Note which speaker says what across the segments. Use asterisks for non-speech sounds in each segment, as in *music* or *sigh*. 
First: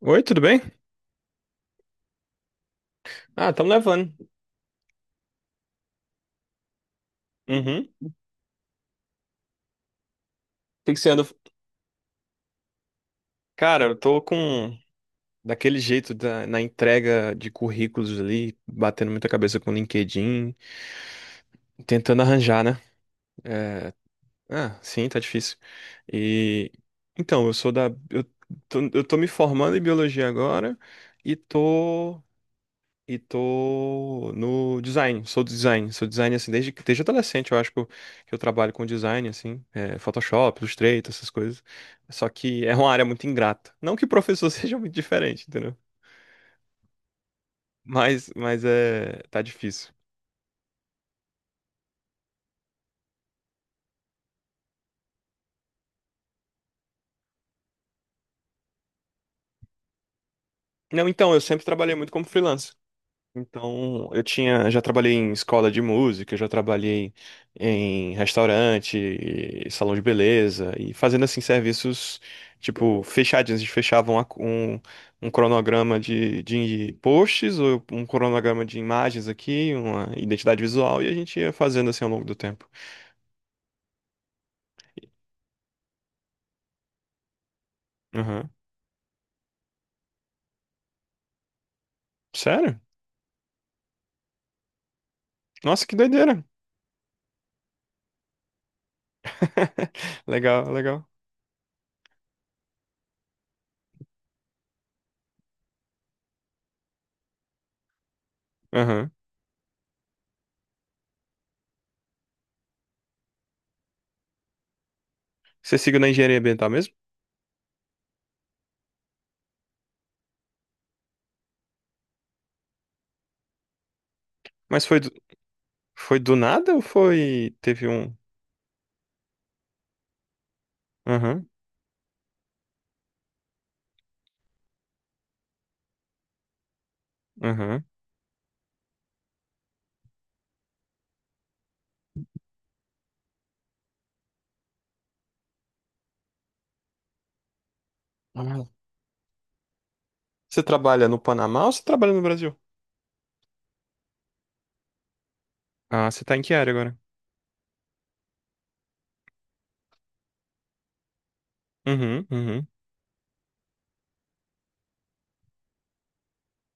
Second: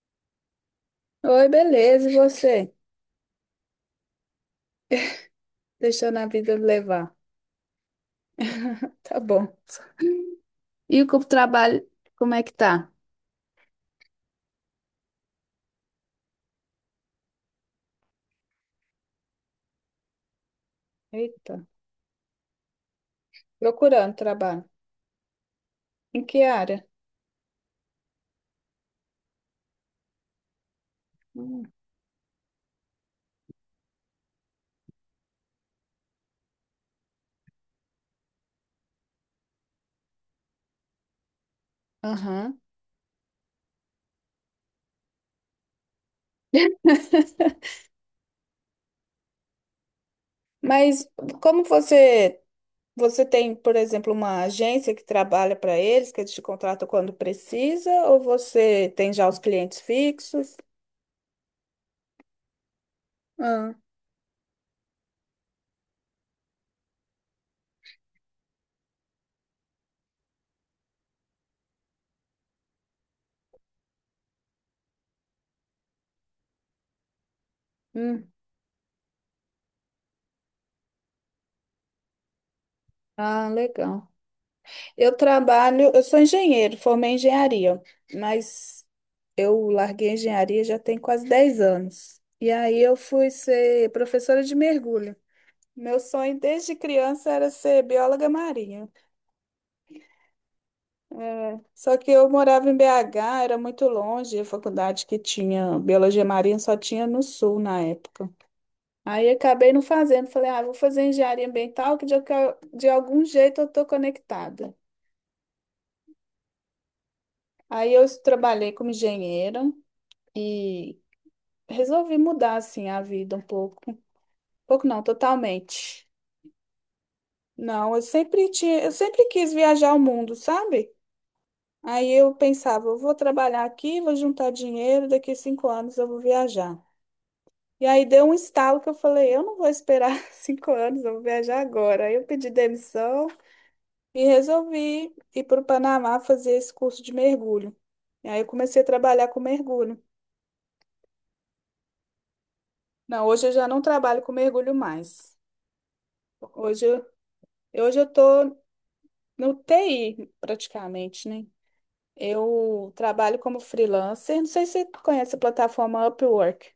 Speaker 1: Oi, tudo bem?
Speaker 2: Oi, beleza, e você?
Speaker 1: Ah, estamos levando.
Speaker 2: Deixando a vida levar.
Speaker 1: Uhum. O
Speaker 2: Tá bom.
Speaker 1: que
Speaker 2: E
Speaker 1: que você
Speaker 2: o
Speaker 1: anda?
Speaker 2: trabalho, como é que tá?
Speaker 1: Cara, eu tô com daquele jeito na entrega de currículos ali, batendo muita cabeça com o LinkedIn,
Speaker 2: Eita,
Speaker 1: tentando arranjar, né? É.
Speaker 2: procurando trabalho.
Speaker 1: Ah, sim, tá difícil.
Speaker 2: Em que
Speaker 1: E
Speaker 2: área?
Speaker 1: então, eu sou da eu eu tô me formando em biologia agora e
Speaker 2: Hum.
Speaker 1: tô E tô no design, sou do design, sou design assim desde adolescente, eu acho que eu trabalho com design assim, é, Photoshop, Illustrator, essas coisas. Só
Speaker 2: Aham.
Speaker 1: que é uma área muito ingrata. Não que o professor *laughs* seja muito diferente, entendeu? Mas é, tá difícil.
Speaker 2: Mas como você tem, por exemplo, uma agência que trabalha para eles, que eles te contratam quando precisa, ou você tem já os clientes fixos?
Speaker 1: Não, então, eu sempre trabalhei muito como freelancer.
Speaker 2: Ah,
Speaker 1: Então, eu tinha, já trabalhei em escola de música, já trabalhei em restaurante, e salão de beleza e fazendo assim serviços tipo fechadinhos, a gente fechava um cronograma de posts ou um
Speaker 2: hum.
Speaker 1: cronograma de imagens aqui, uma identidade visual e a gente ia fazendo assim ao longo do tempo.
Speaker 2: Ah, legal. Eu trabalho, eu sou engenheiro, formei em engenharia,
Speaker 1: Aham.
Speaker 2: mas eu larguei a engenharia já tem quase 10 anos. E aí
Speaker 1: Sério?
Speaker 2: eu fui ser professora de mergulho.
Speaker 1: Nossa, que
Speaker 2: Meu sonho
Speaker 1: doideira.
Speaker 2: desde criança era ser bióloga marinha.
Speaker 1: *laughs* Legal, legal.
Speaker 2: É, só que eu morava em BH, era muito longe, a faculdade que tinha biologia marinha só tinha no sul na época.
Speaker 1: Aham.
Speaker 2: Aí acabei não fazendo, falei, ah, vou fazer engenharia ambiental, que de algum jeito eu tô conectada.
Speaker 1: Você seguiu na engenharia ambiental mesmo?
Speaker 2: Aí eu trabalhei como engenheira e resolvi mudar assim a vida um pouco. Um
Speaker 1: Mas
Speaker 2: pouco
Speaker 1: foi
Speaker 2: não,
Speaker 1: do,
Speaker 2: totalmente.
Speaker 1: foi do nada ou foi teve
Speaker 2: Não,
Speaker 1: um.
Speaker 2: eu sempre quis viajar ao mundo, sabe?
Speaker 1: Aham.
Speaker 2: Aí eu pensava, eu vou trabalhar aqui, vou juntar dinheiro, daqui a 5 anos eu vou viajar.
Speaker 1: Aham.
Speaker 2: E aí deu um estalo que eu falei, eu não vou esperar *laughs* 5 anos, eu vou viajar agora. Aí eu pedi demissão e resolvi ir para o Panamá fazer esse curso de mergulho. E aí eu
Speaker 1: Ah,
Speaker 2: comecei a trabalhar com mergulho.
Speaker 1: você trabalha no Panamá ou você trabalha no Brasil?
Speaker 2: Não, hoje eu já não trabalho com mergulho mais.
Speaker 1: Ah, você tá em que área
Speaker 2: Hoje
Speaker 1: agora?
Speaker 2: eu, hoje eu tô no TI praticamente, né?
Speaker 1: Uhum, uhum.
Speaker 2: Eu trabalho como freelancer. Não sei se tu conhece a plataforma Upwork.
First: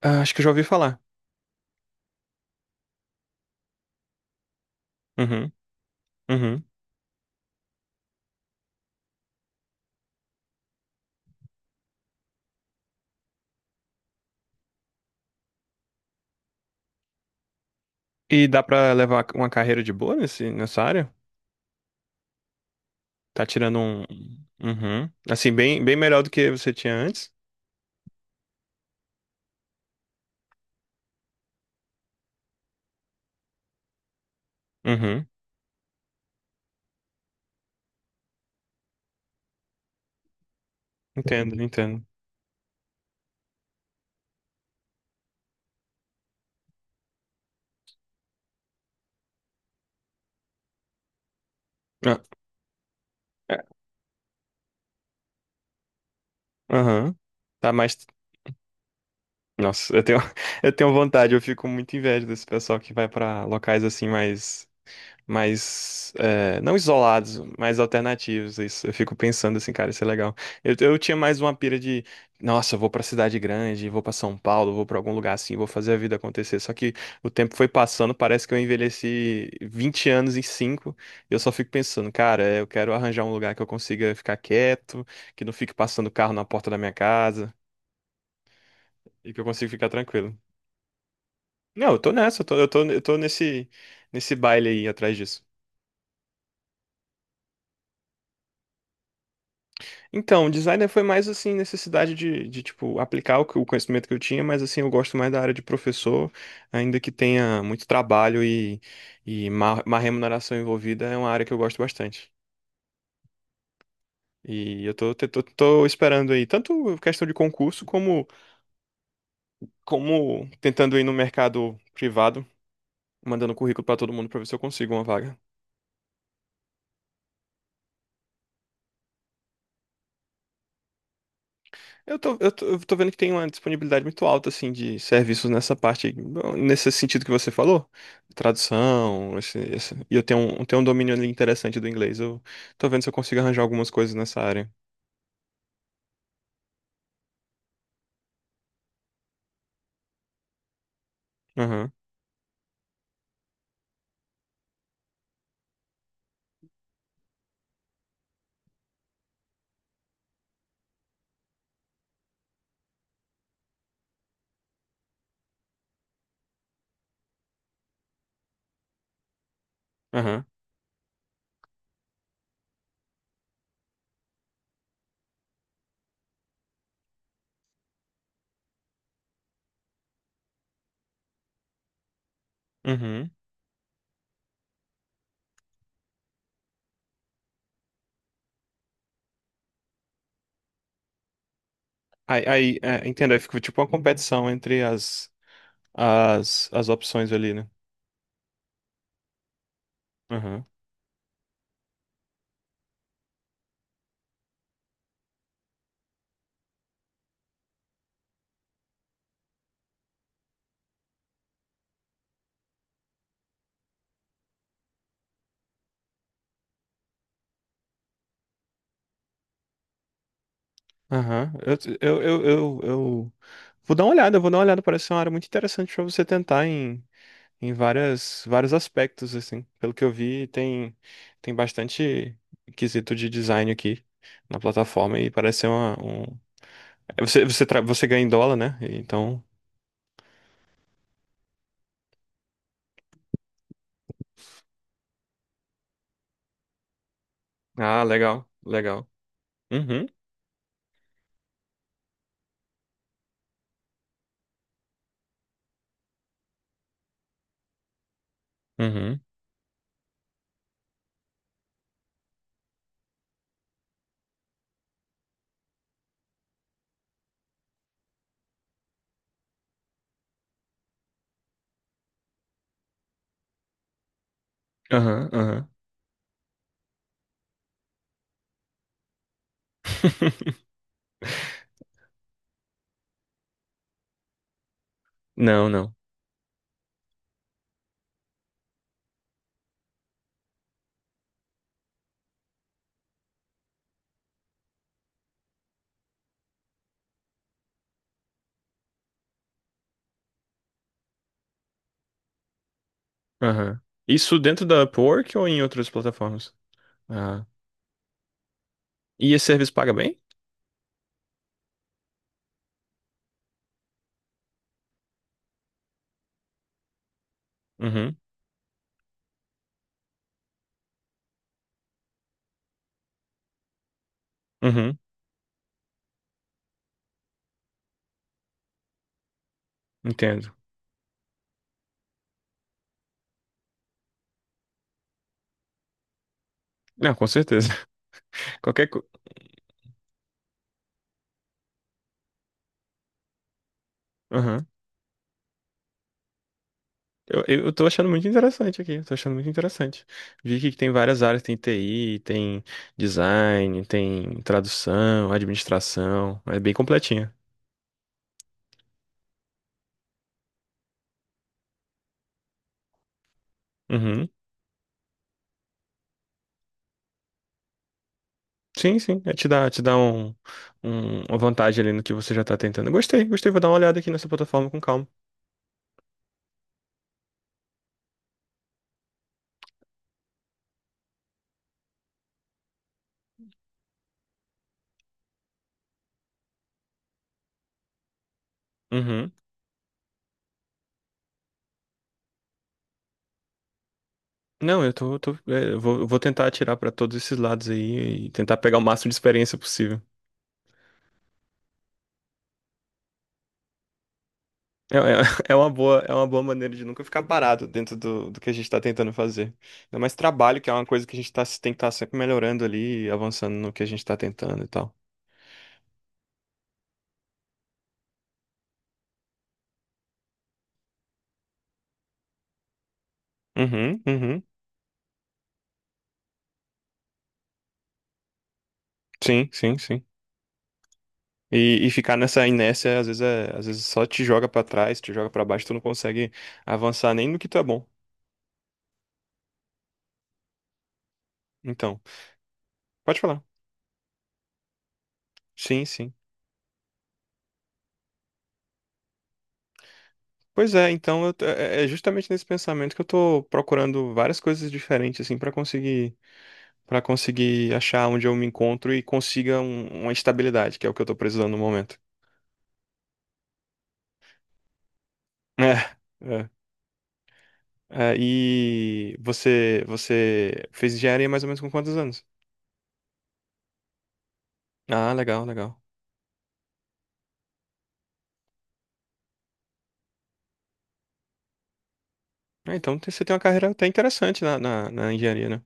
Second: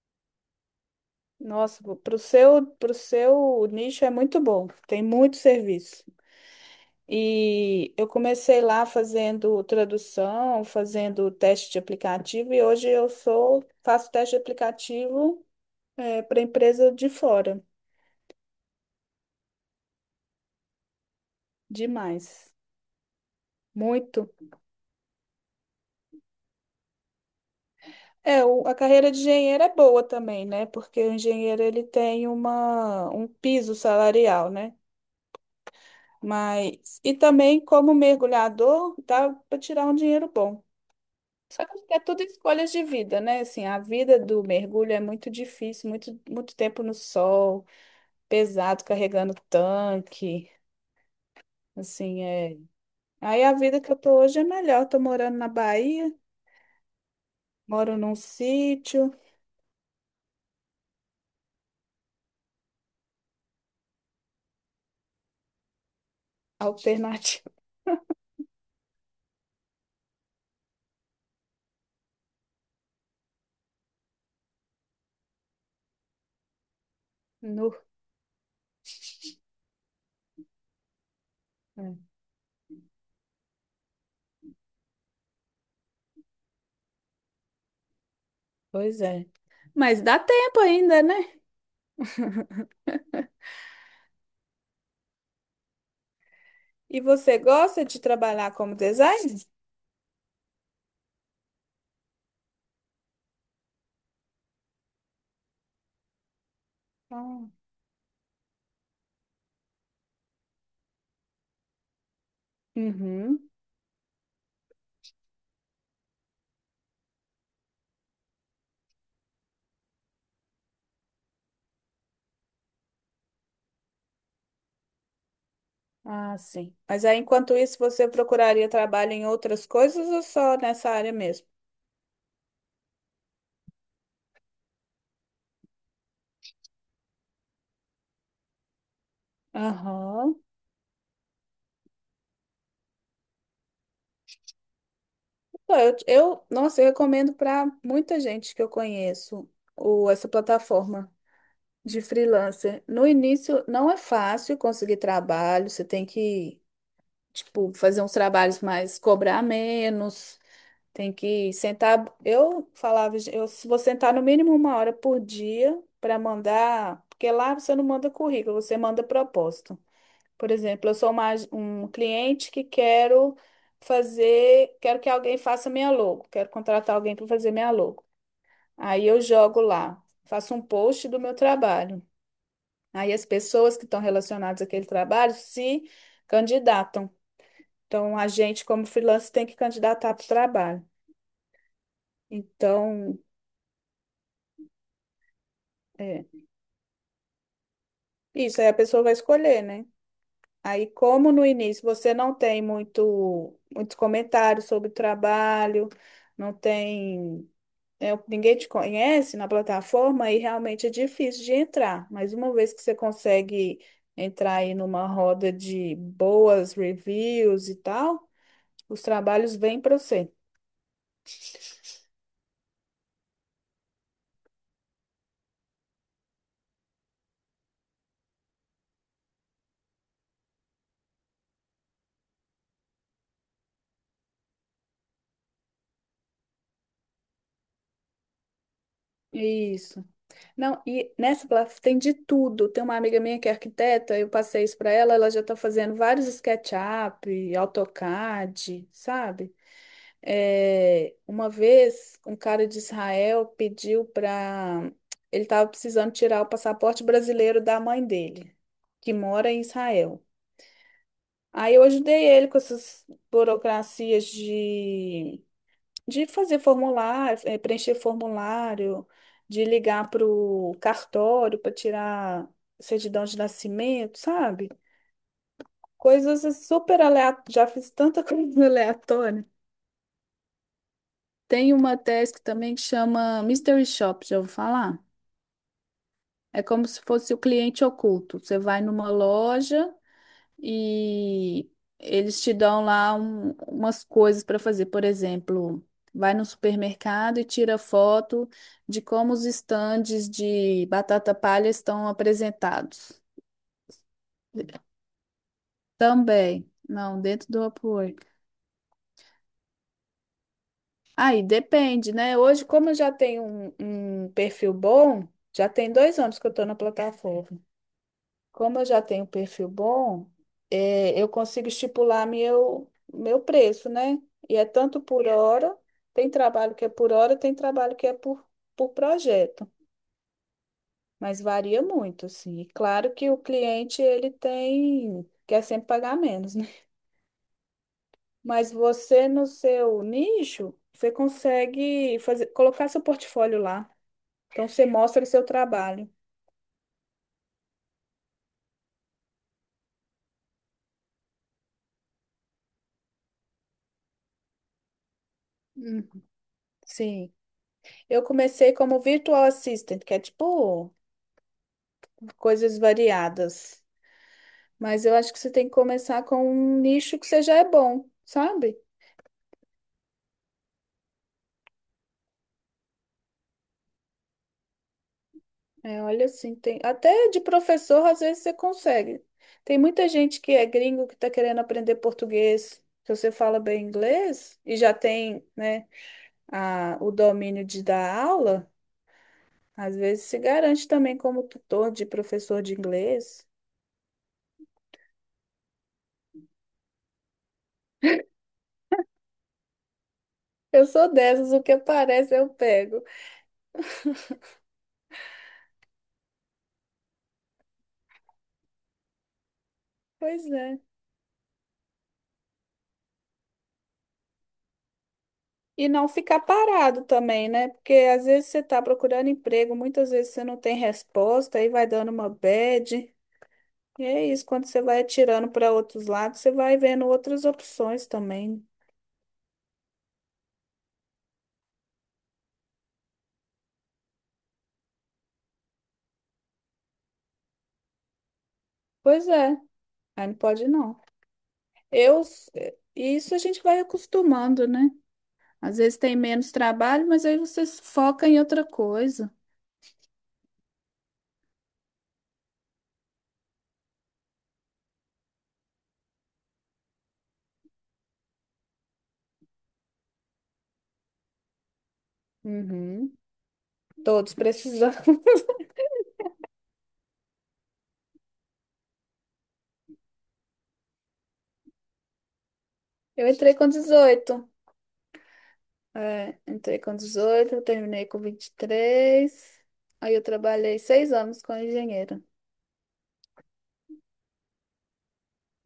Speaker 1: Ah, acho que eu já ouvi falar.
Speaker 2: Nossa, para o seu nicho é muito bom. Tem muito
Speaker 1: Uhum,
Speaker 2: serviço.
Speaker 1: uhum.
Speaker 2: E eu comecei lá fazendo tradução, fazendo teste de aplicativo e hoje eu sou faço teste de aplicativo para empresa de fora.
Speaker 1: E dá pra levar uma carreira de boa nessa área?
Speaker 2: Demais.
Speaker 1: Tá tirando um.
Speaker 2: Muito.
Speaker 1: Uhum. Assim, bem, bem melhor do que você tinha antes?
Speaker 2: É, a carreira de engenheiro é boa também, né? Porque o engenheiro ele tem uma, um piso salarial, né?
Speaker 1: Uhum.
Speaker 2: Mas, e também como mergulhador, dá para tirar um dinheiro bom.
Speaker 1: Entendo,
Speaker 2: Só que é
Speaker 1: entendo.
Speaker 2: tudo escolhas de vida, né? Assim, a vida do mergulho é muito difícil, muito, muito tempo no sol, pesado, carregando tanque,
Speaker 1: Ah,
Speaker 2: assim, é. Aí a
Speaker 1: é.
Speaker 2: vida que eu tô hoje é melhor, tô morando na Bahia,
Speaker 1: Aham. Tá mais.
Speaker 2: moro num sítio
Speaker 1: Nossa, eu tenho, *laughs* eu tenho vontade, eu fico muito inveja desse pessoal que vai pra locais assim mais. Não isolados,
Speaker 2: alternativo. *laughs*
Speaker 1: mas alternativos. Isso, eu fico pensando assim, cara, isso é legal. Eu tinha mais uma pira de, nossa, eu vou pra cidade grande, vou pra São Paulo, vou pra algum lugar assim, vou fazer a vida acontecer. Só que o tempo foi
Speaker 2: Nu.
Speaker 1: passando, parece que eu envelheci 20 anos em 5. E eu só fico
Speaker 2: É.
Speaker 1: pensando, cara, é, eu quero arranjar um lugar que eu consiga ficar quieto, que não fique passando carro na porta da minha casa,
Speaker 2: Pois é.
Speaker 1: e que eu consiga ficar
Speaker 2: Mas dá
Speaker 1: tranquilo.
Speaker 2: tempo ainda, né?
Speaker 1: Não, eu tô nessa, eu tô nesse baile aí atrás disso.
Speaker 2: E você gosta de trabalhar como designer?
Speaker 1: Então, designer foi mais assim, necessidade de tipo, aplicar o conhecimento que eu tinha, mas assim, eu gosto mais da área de professor, ainda que
Speaker 2: Ah.
Speaker 1: tenha muito trabalho e má remuneração envolvida, é uma área que eu gosto bastante.
Speaker 2: Uhum.
Speaker 1: E eu tô esperando aí, tanto questão de concurso, como, como tentando ir no mercado privado, mandando currículo pra todo mundo pra ver se eu consigo uma vaga.
Speaker 2: Ah, sim. Mas aí, enquanto isso, você procuraria trabalho em outras coisas ou só nessa área mesmo?
Speaker 1: Eu tô vendo que tem uma disponibilidade muito alta, assim, de serviços nessa parte, aí, nesse sentido que você falou, tradução, e eu
Speaker 2: Aham.
Speaker 1: tenho um domínio ali interessante do inglês, eu tô vendo se eu consigo arranjar algumas coisas nessa área.
Speaker 2: Pô, nossa, eu recomendo para muita gente que eu conheço essa plataforma
Speaker 1: Aham,
Speaker 2: de freelancer. No início, não é fácil conseguir trabalho, você tem que, tipo, fazer uns trabalhos mais, cobrar menos, tem que sentar. Eu falava, eu vou sentar no mínimo uma hora por dia para mandar, porque lá você não manda currículo, você manda proposta.
Speaker 1: aham,
Speaker 2: Por exemplo, eu sou um cliente que quero fazer, quero que alguém faça minha logo, quero contratar alguém para fazer minha logo. Aí eu jogo lá, faço um post do meu trabalho. Aí as
Speaker 1: uhum.
Speaker 2: pessoas que estão relacionadas àquele trabalho se candidatam. Então, a gente, como freelancer, tem que candidatar para o trabalho.
Speaker 1: É,
Speaker 2: Então,
Speaker 1: entendo, aí fica tipo uma competição entre as,
Speaker 2: é
Speaker 1: as, as opções ali, né?
Speaker 2: isso, aí a pessoa vai escolher, né?
Speaker 1: Aham,
Speaker 2: Aí, como no início você não tem muito, muitos comentários sobre o trabalho, não tem. É, ninguém te conhece na plataforma, aí realmente é difícil de entrar. Mas uma vez que você consegue entrar aí numa roda de boas reviews e tal, os trabalhos vêm para você.
Speaker 1: aham. Eu vou dar uma olhada, eu vou dar uma olhada, parece ser uma área muito interessante pra você tentar em vários aspectos, assim. Pelo que eu vi, tem, tem bastante quesito de design aqui na plataforma e parece ser uma, um... é, você ganha em dólar, né? Então...
Speaker 2: Isso. Não, e nessa plataforma tem de tudo. Tem uma amiga minha que é arquiteta, eu passei isso para ela, ela já está fazendo vários SketchUp,
Speaker 1: Ah, legal,
Speaker 2: AutoCAD,
Speaker 1: legal.
Speaker 2: sabe?
Speaker 1: Uhum,
Speaker 2: É, uma vez, um cara de Israel pediu para. Ele estava precisando tirar o passaporte brasileiro da mãe dele, que
Speaker 1: uhum,
Speaker 2: mora em Israel. Aí eu ajudei ele com essas burocracias de fazer formulário, preencher formulário, de ligar para o cartório para tirar certidão de nascimento, sabe?
Speaker 1: aham, aham.
Speaker 2: Coisas super aleatórias. Já fiz tanta coisa *laughs* aleatória.
Speaker 1: *laughs*
Speaker 2: Tem uma task também que chama Mystery Shop, já ouviu falar?
Speaker 1: Não, não.
Speaker 2: É como se fosse o cliente oculto. Você vai numa loja e eles te dão lá umas coisas para fazer. Por exemplo, vai no supermercado e tira foto de como os estandes de batata palha estão apresentados.
Speaker 1: Aham. Isso dentro da Upwork ou em outras plataformas?
Speaker 2: Também. Não,
Speaker 1: Ah.
Speaker 2: dentro do Upwork.
Speaker 1: E esse serviço paga bem?
Speaker 2: Aí depende, né? Hoje, como eu já tenho um, um perfil bom, já tem 2 anos que eu estou na plataforma.
Speaker 1: Uhum,
Speaker 2: Como eu já tenho perfil bom, eu consigo estipular meu preço, né? E é
Speaker 1: uhum,
Speaker 2: tanto por hora, tem trabalho que é por hora, tem trabalho que é por projeto,
Speaker 1: entendo.
Speaker 2: mas varia muito, assim. E claro que o cliente, ele tem, quer sempre pagar menos, né? *laughs*
Speaker 1: Não, com certeza. *laughs*
Speaker 2: Mas
Speaker 1: Qualquer coisa.
Speaker 2: você, no seu nicho, você consegue fazer, colocar seu portfólio lá. Então, você mostra o seu trabalho.
Speaker 1: Eu tô achando muito interessante aqui, eu tô achando muito interessante. Vi que tem várias áreas, tem TI, tem design, tem tradução,
Speaker 2: Hum,
Speaker 1: administração, é bem completinha.
Speaker 2: sim. Eu comecei como virtual assistant, que é tipo coisas variadas.
Speaker 1: Uhum.
Speaker 2: Mas eu acho que você tem que começar com um nicho que você já é bom, sabe?
Speaker 1: Sim, sim, é, te dá uma vantagem ali no que você já tá tentando. Gostei, gostei, vou dar uma olhada aqui nessa plataforma com calma.
Speaker 2: É, olha assim, tem até de professor às vezes você consegue. Tem muita gente que é gringo que está querendo aprender português. Se você fala bem inglês e já tem, né, o domínio de dar aula,
Speaker 1: Uhum.
Speaker 2: às vezes se garante também como tutor de professor de inglês.
Speaker 1: Não, é, eu vou tentar atirar pra todos esses lados aí e tentar pegar o máximo de experiência possível.
Speaker 2: Eu sou dessas, o que aparece eu pego.
Speaker 1: É, é, *laughs* é uma boa maneira de nunca ficar parado dentro do que a gente está tentando fazer. Ainda mais
Speaker 2: Pois
Speaker 1: trabalho, que é
Speaker 2: é.
Speaker 1: uma coisa que a gente tá, tem que estar sempre melhorando ali, avançando no que a gente está tentando e tal.
Speaker 2: E não ficar parado também, né? Porque às vezes você está procurando emprego, muitas vezes você não tem resposta, aí vai dando uma bad.
Speaker 1: Uhum,
Speaker 2: E é
Speaker 1: uhum.
Speaker 2: isso, quando você vai atirando para outros lados, você vai vendo outras opções também.
Speaker 1: Sim, sim, sim. E ficar nessa inércia, às vezes, é, às vezes só te joga para trás, te joga para baixo, tu não consegue avançar nem no que tu é bom.
Speaker 2: Pois é, aí não pode não.
Speaker 1: Então,
Speaker 2: Eu,
Speaker 1: pode
Speaker 2: isso a
Speaker 1: falar.
Speaker 2: gente vai acostumando, né? Às
Speaker 1: Sim,
Speaker 2: vezes
Speaker 1: sim.
Speaker 2: tem menos trabalho, mas aí você se foca em outra coisa.
Speaker 1: Pois é, então é é é justamente nesse pensamento que eu tô procurando várias coisas diferentes, assim, para conseguir. Para conseguir achar onde eu me encontro e consiga uma estabilidade, que é o que eu tô precisando no momento.
Speaker 2: Uhum. Todos precisam. *laughs*
Speaker 1: *laughs* É, é. É, e você fez engenharia mais ou menos com quantos anos?
Speaker 2: Eu entrei com 18.
Speaker 1: Ah, legal, legal.
Speaker 2: É, entrei com 18, terminei com 23. Aí eu trabalhei 6 anos como engenheira.
Speaker 1: Ah, então você tem uma carreira até interessante na engenharia, né?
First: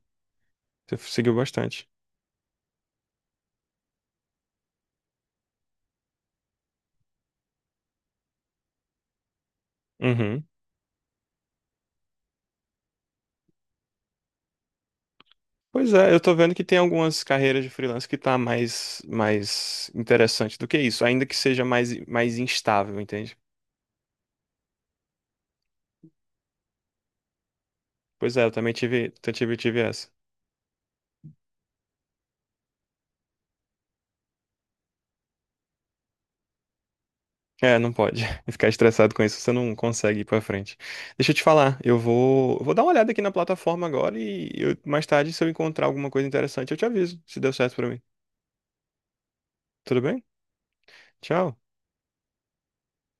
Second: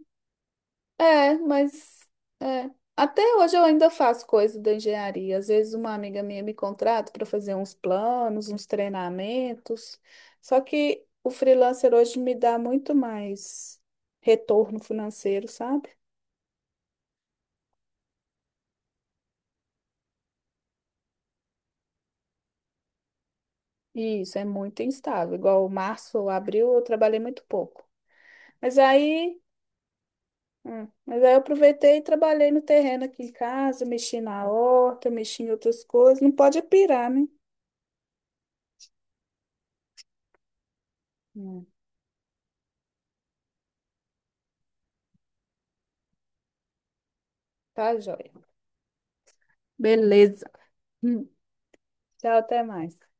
Speaker 1: Você seguiu
Speaker 2: É,
Speaker 1: bastante.
Speaker 2: mas é, até hoje eu ainda faço coisa da engenharia. Às vezes uma amiga minha me contrata para fazer uns planos, uns treinamentos.
Speaker 1: Uhum.
Speaker 2: Só que o freelancer hoje me dá muito mais retorno financeiro,
Speaker 1: Pois
Speaker 2: sabe?
Speaker 1: é, eu tô vendo que tem algumas carreiras de freelance que tá mais, mais interessante do que isso, ainda que seja mais, mais instável, entende?
Speaker 2: E isso é muito instável. Igual março ou abril eu trabalhei muito pouco.
Speaker 1: Pois é, eu também
Speaker 2: Mas
Speaker 1: tive, eu
Speaker 2: aí
Speaker 1: tive, tive essa.
Speaker 2: É, mas aí eu aproveitei e trabalhei no terreno aqui em casa, mexi na horta, mexi em outras coisas. Não pode pirar, né?
Speaker 1: É, não pode. *laughs* Ficar estressado com isso, você não consegue ir pra frente. Deixa eu te
Speaker 2: Hum.
Speaker 1: falar, eu vou dar uma olhada aqui na plataforma agora mais tarde, se eu encontrar alguma coisa interessante, eu te aviso, se deu certo pra
Speaker 2: Tá,
Speaker 1: mim.
Speaker 2: joia.
Speaker 1: Tudo bem?
Speaker 2: Beleza. Hum.
Speaker 1: Tchau.
Speaker 2: Tchau, até mais.